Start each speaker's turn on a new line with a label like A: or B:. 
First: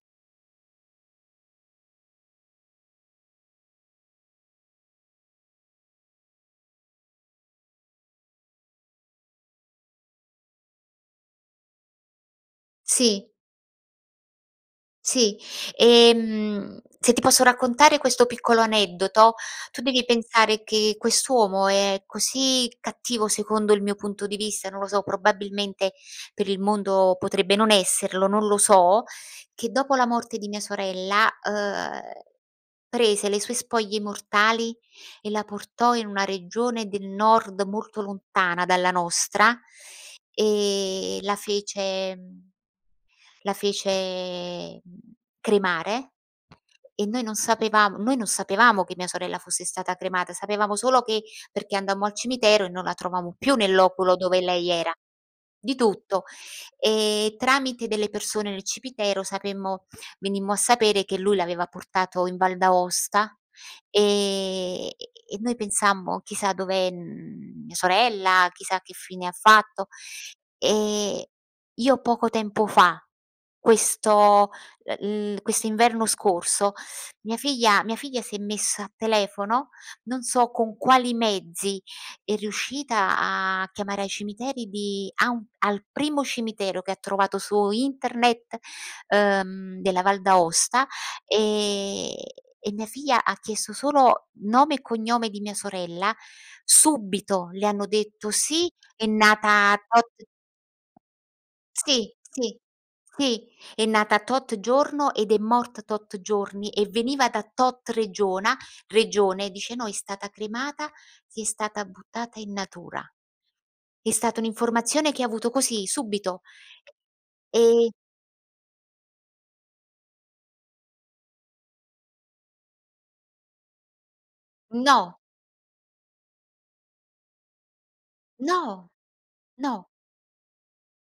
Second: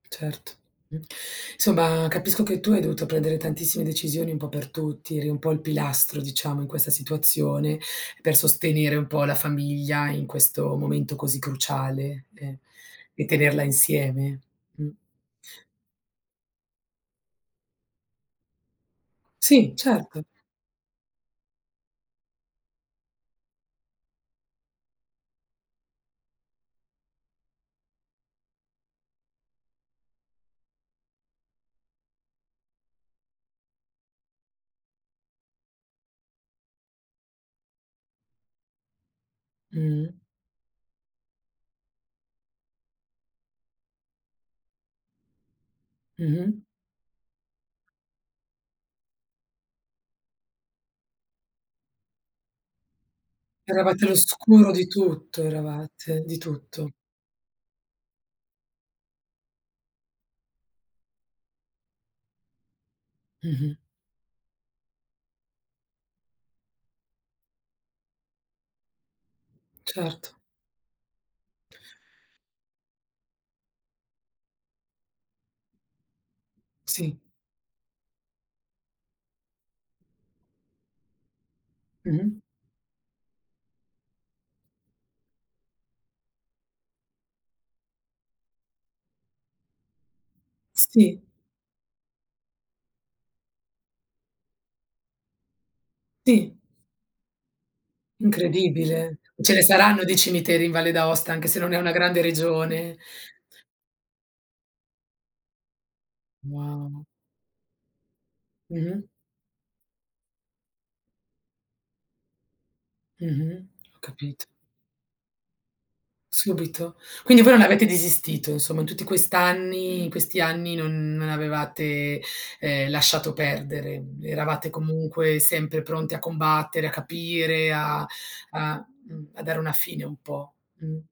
A: Certo, insomma, capisco che tu hai dovuto prendere tantissime decisioni un po' per tutti, eri un po' il pilastro, diciamo, in questa situazione, per sostenere un po' la famiglia in questo momento così cruciale e e
B: Sì.
A: tenerla insieme. Mh.
B: Sì, ehm, se ti posso raccontare questo piccolo aneddoto,
A: Sì,
B: tu devi
A: certo.
B: pensare che quest'uomo, è così cattivo, secondo il mio punto di vista, non lo so, probabilmente per il mondo potrebbe non esserlo, non lo so; che dopo la morte di mia sorella, ehm, prese le sue spoglie mortali, e la portò in una regione del Nord, molto lontana dalla nostra,
A: Mh.
B: e la fece la fece cremare,
A: Mh-mh.
B: e noi non sapevamo noi non sapevamo che mia sorella fosse stata cremata, sapevamo solo che perché andammo al cimitero, e non la trovammo più nel
A: Eravate
B: loculo dove lei
A: all'oscuro di
B: era
A: tutto
B: di
A: eravate,
B: tutto.
A: di tutto.
B: Ehm, tramite delle persone nel cimitero, sapemmo venimmo a sapere, che lui l'aveva portato in Val d'Aosta,
A: Mh-mh.
B: ehm, e e noi pensammo: "Chissà dov'è, uhm, mia sorella, chissà che fine fatto."
A: Certo.
B: E io poco tempo fa, questo, ehm, l'i questo inverno scorso,
A: Sì.
B: mia figlia mia figlia si è messa a telefono, non so con quali mezzi, è
A: Mh-mh.
B: riuscita a chiamare ai cimiteri di a un al primo cimitero che trovato su internet, ehm, della Val d'Aosta,
A: Sì.
B: ehm, e mia figlia ha chiesto solo nome e cognome di mia sorella,
A: Sì.
B: subito le hanno detto: "Sì, è
A: Incredibile, ce ne
B: nata
A: saranno
B: tot"
A: di cimiteri in Valle d'Aosta, anche se non è una
B: Si,
A: grande
B: sì,
A: regione.
B: sì è nata tot giorno ed è morta tot giorni, e
A: Wow.
B: veniva da tot regiona
A: Mh-mh.
B: regione, dice: "No, è stata cremata, ed è stata buttata in natura."
A: Mh-mh. Ho
B: È stata
A: capito.
B: un'informazione che avuto così subito.
A: Subito, quindi voi non avete
B: E
A: desistito, insomma, in tutti quest'anni in questi anni, non non avevate, ehm, lasciato perdere; eravate
B: No.
A: comunque sempre pronti a combattere, a capire, a a
B: No!
A: mh, a dare una
B: No.
A: fine un po'. Mh.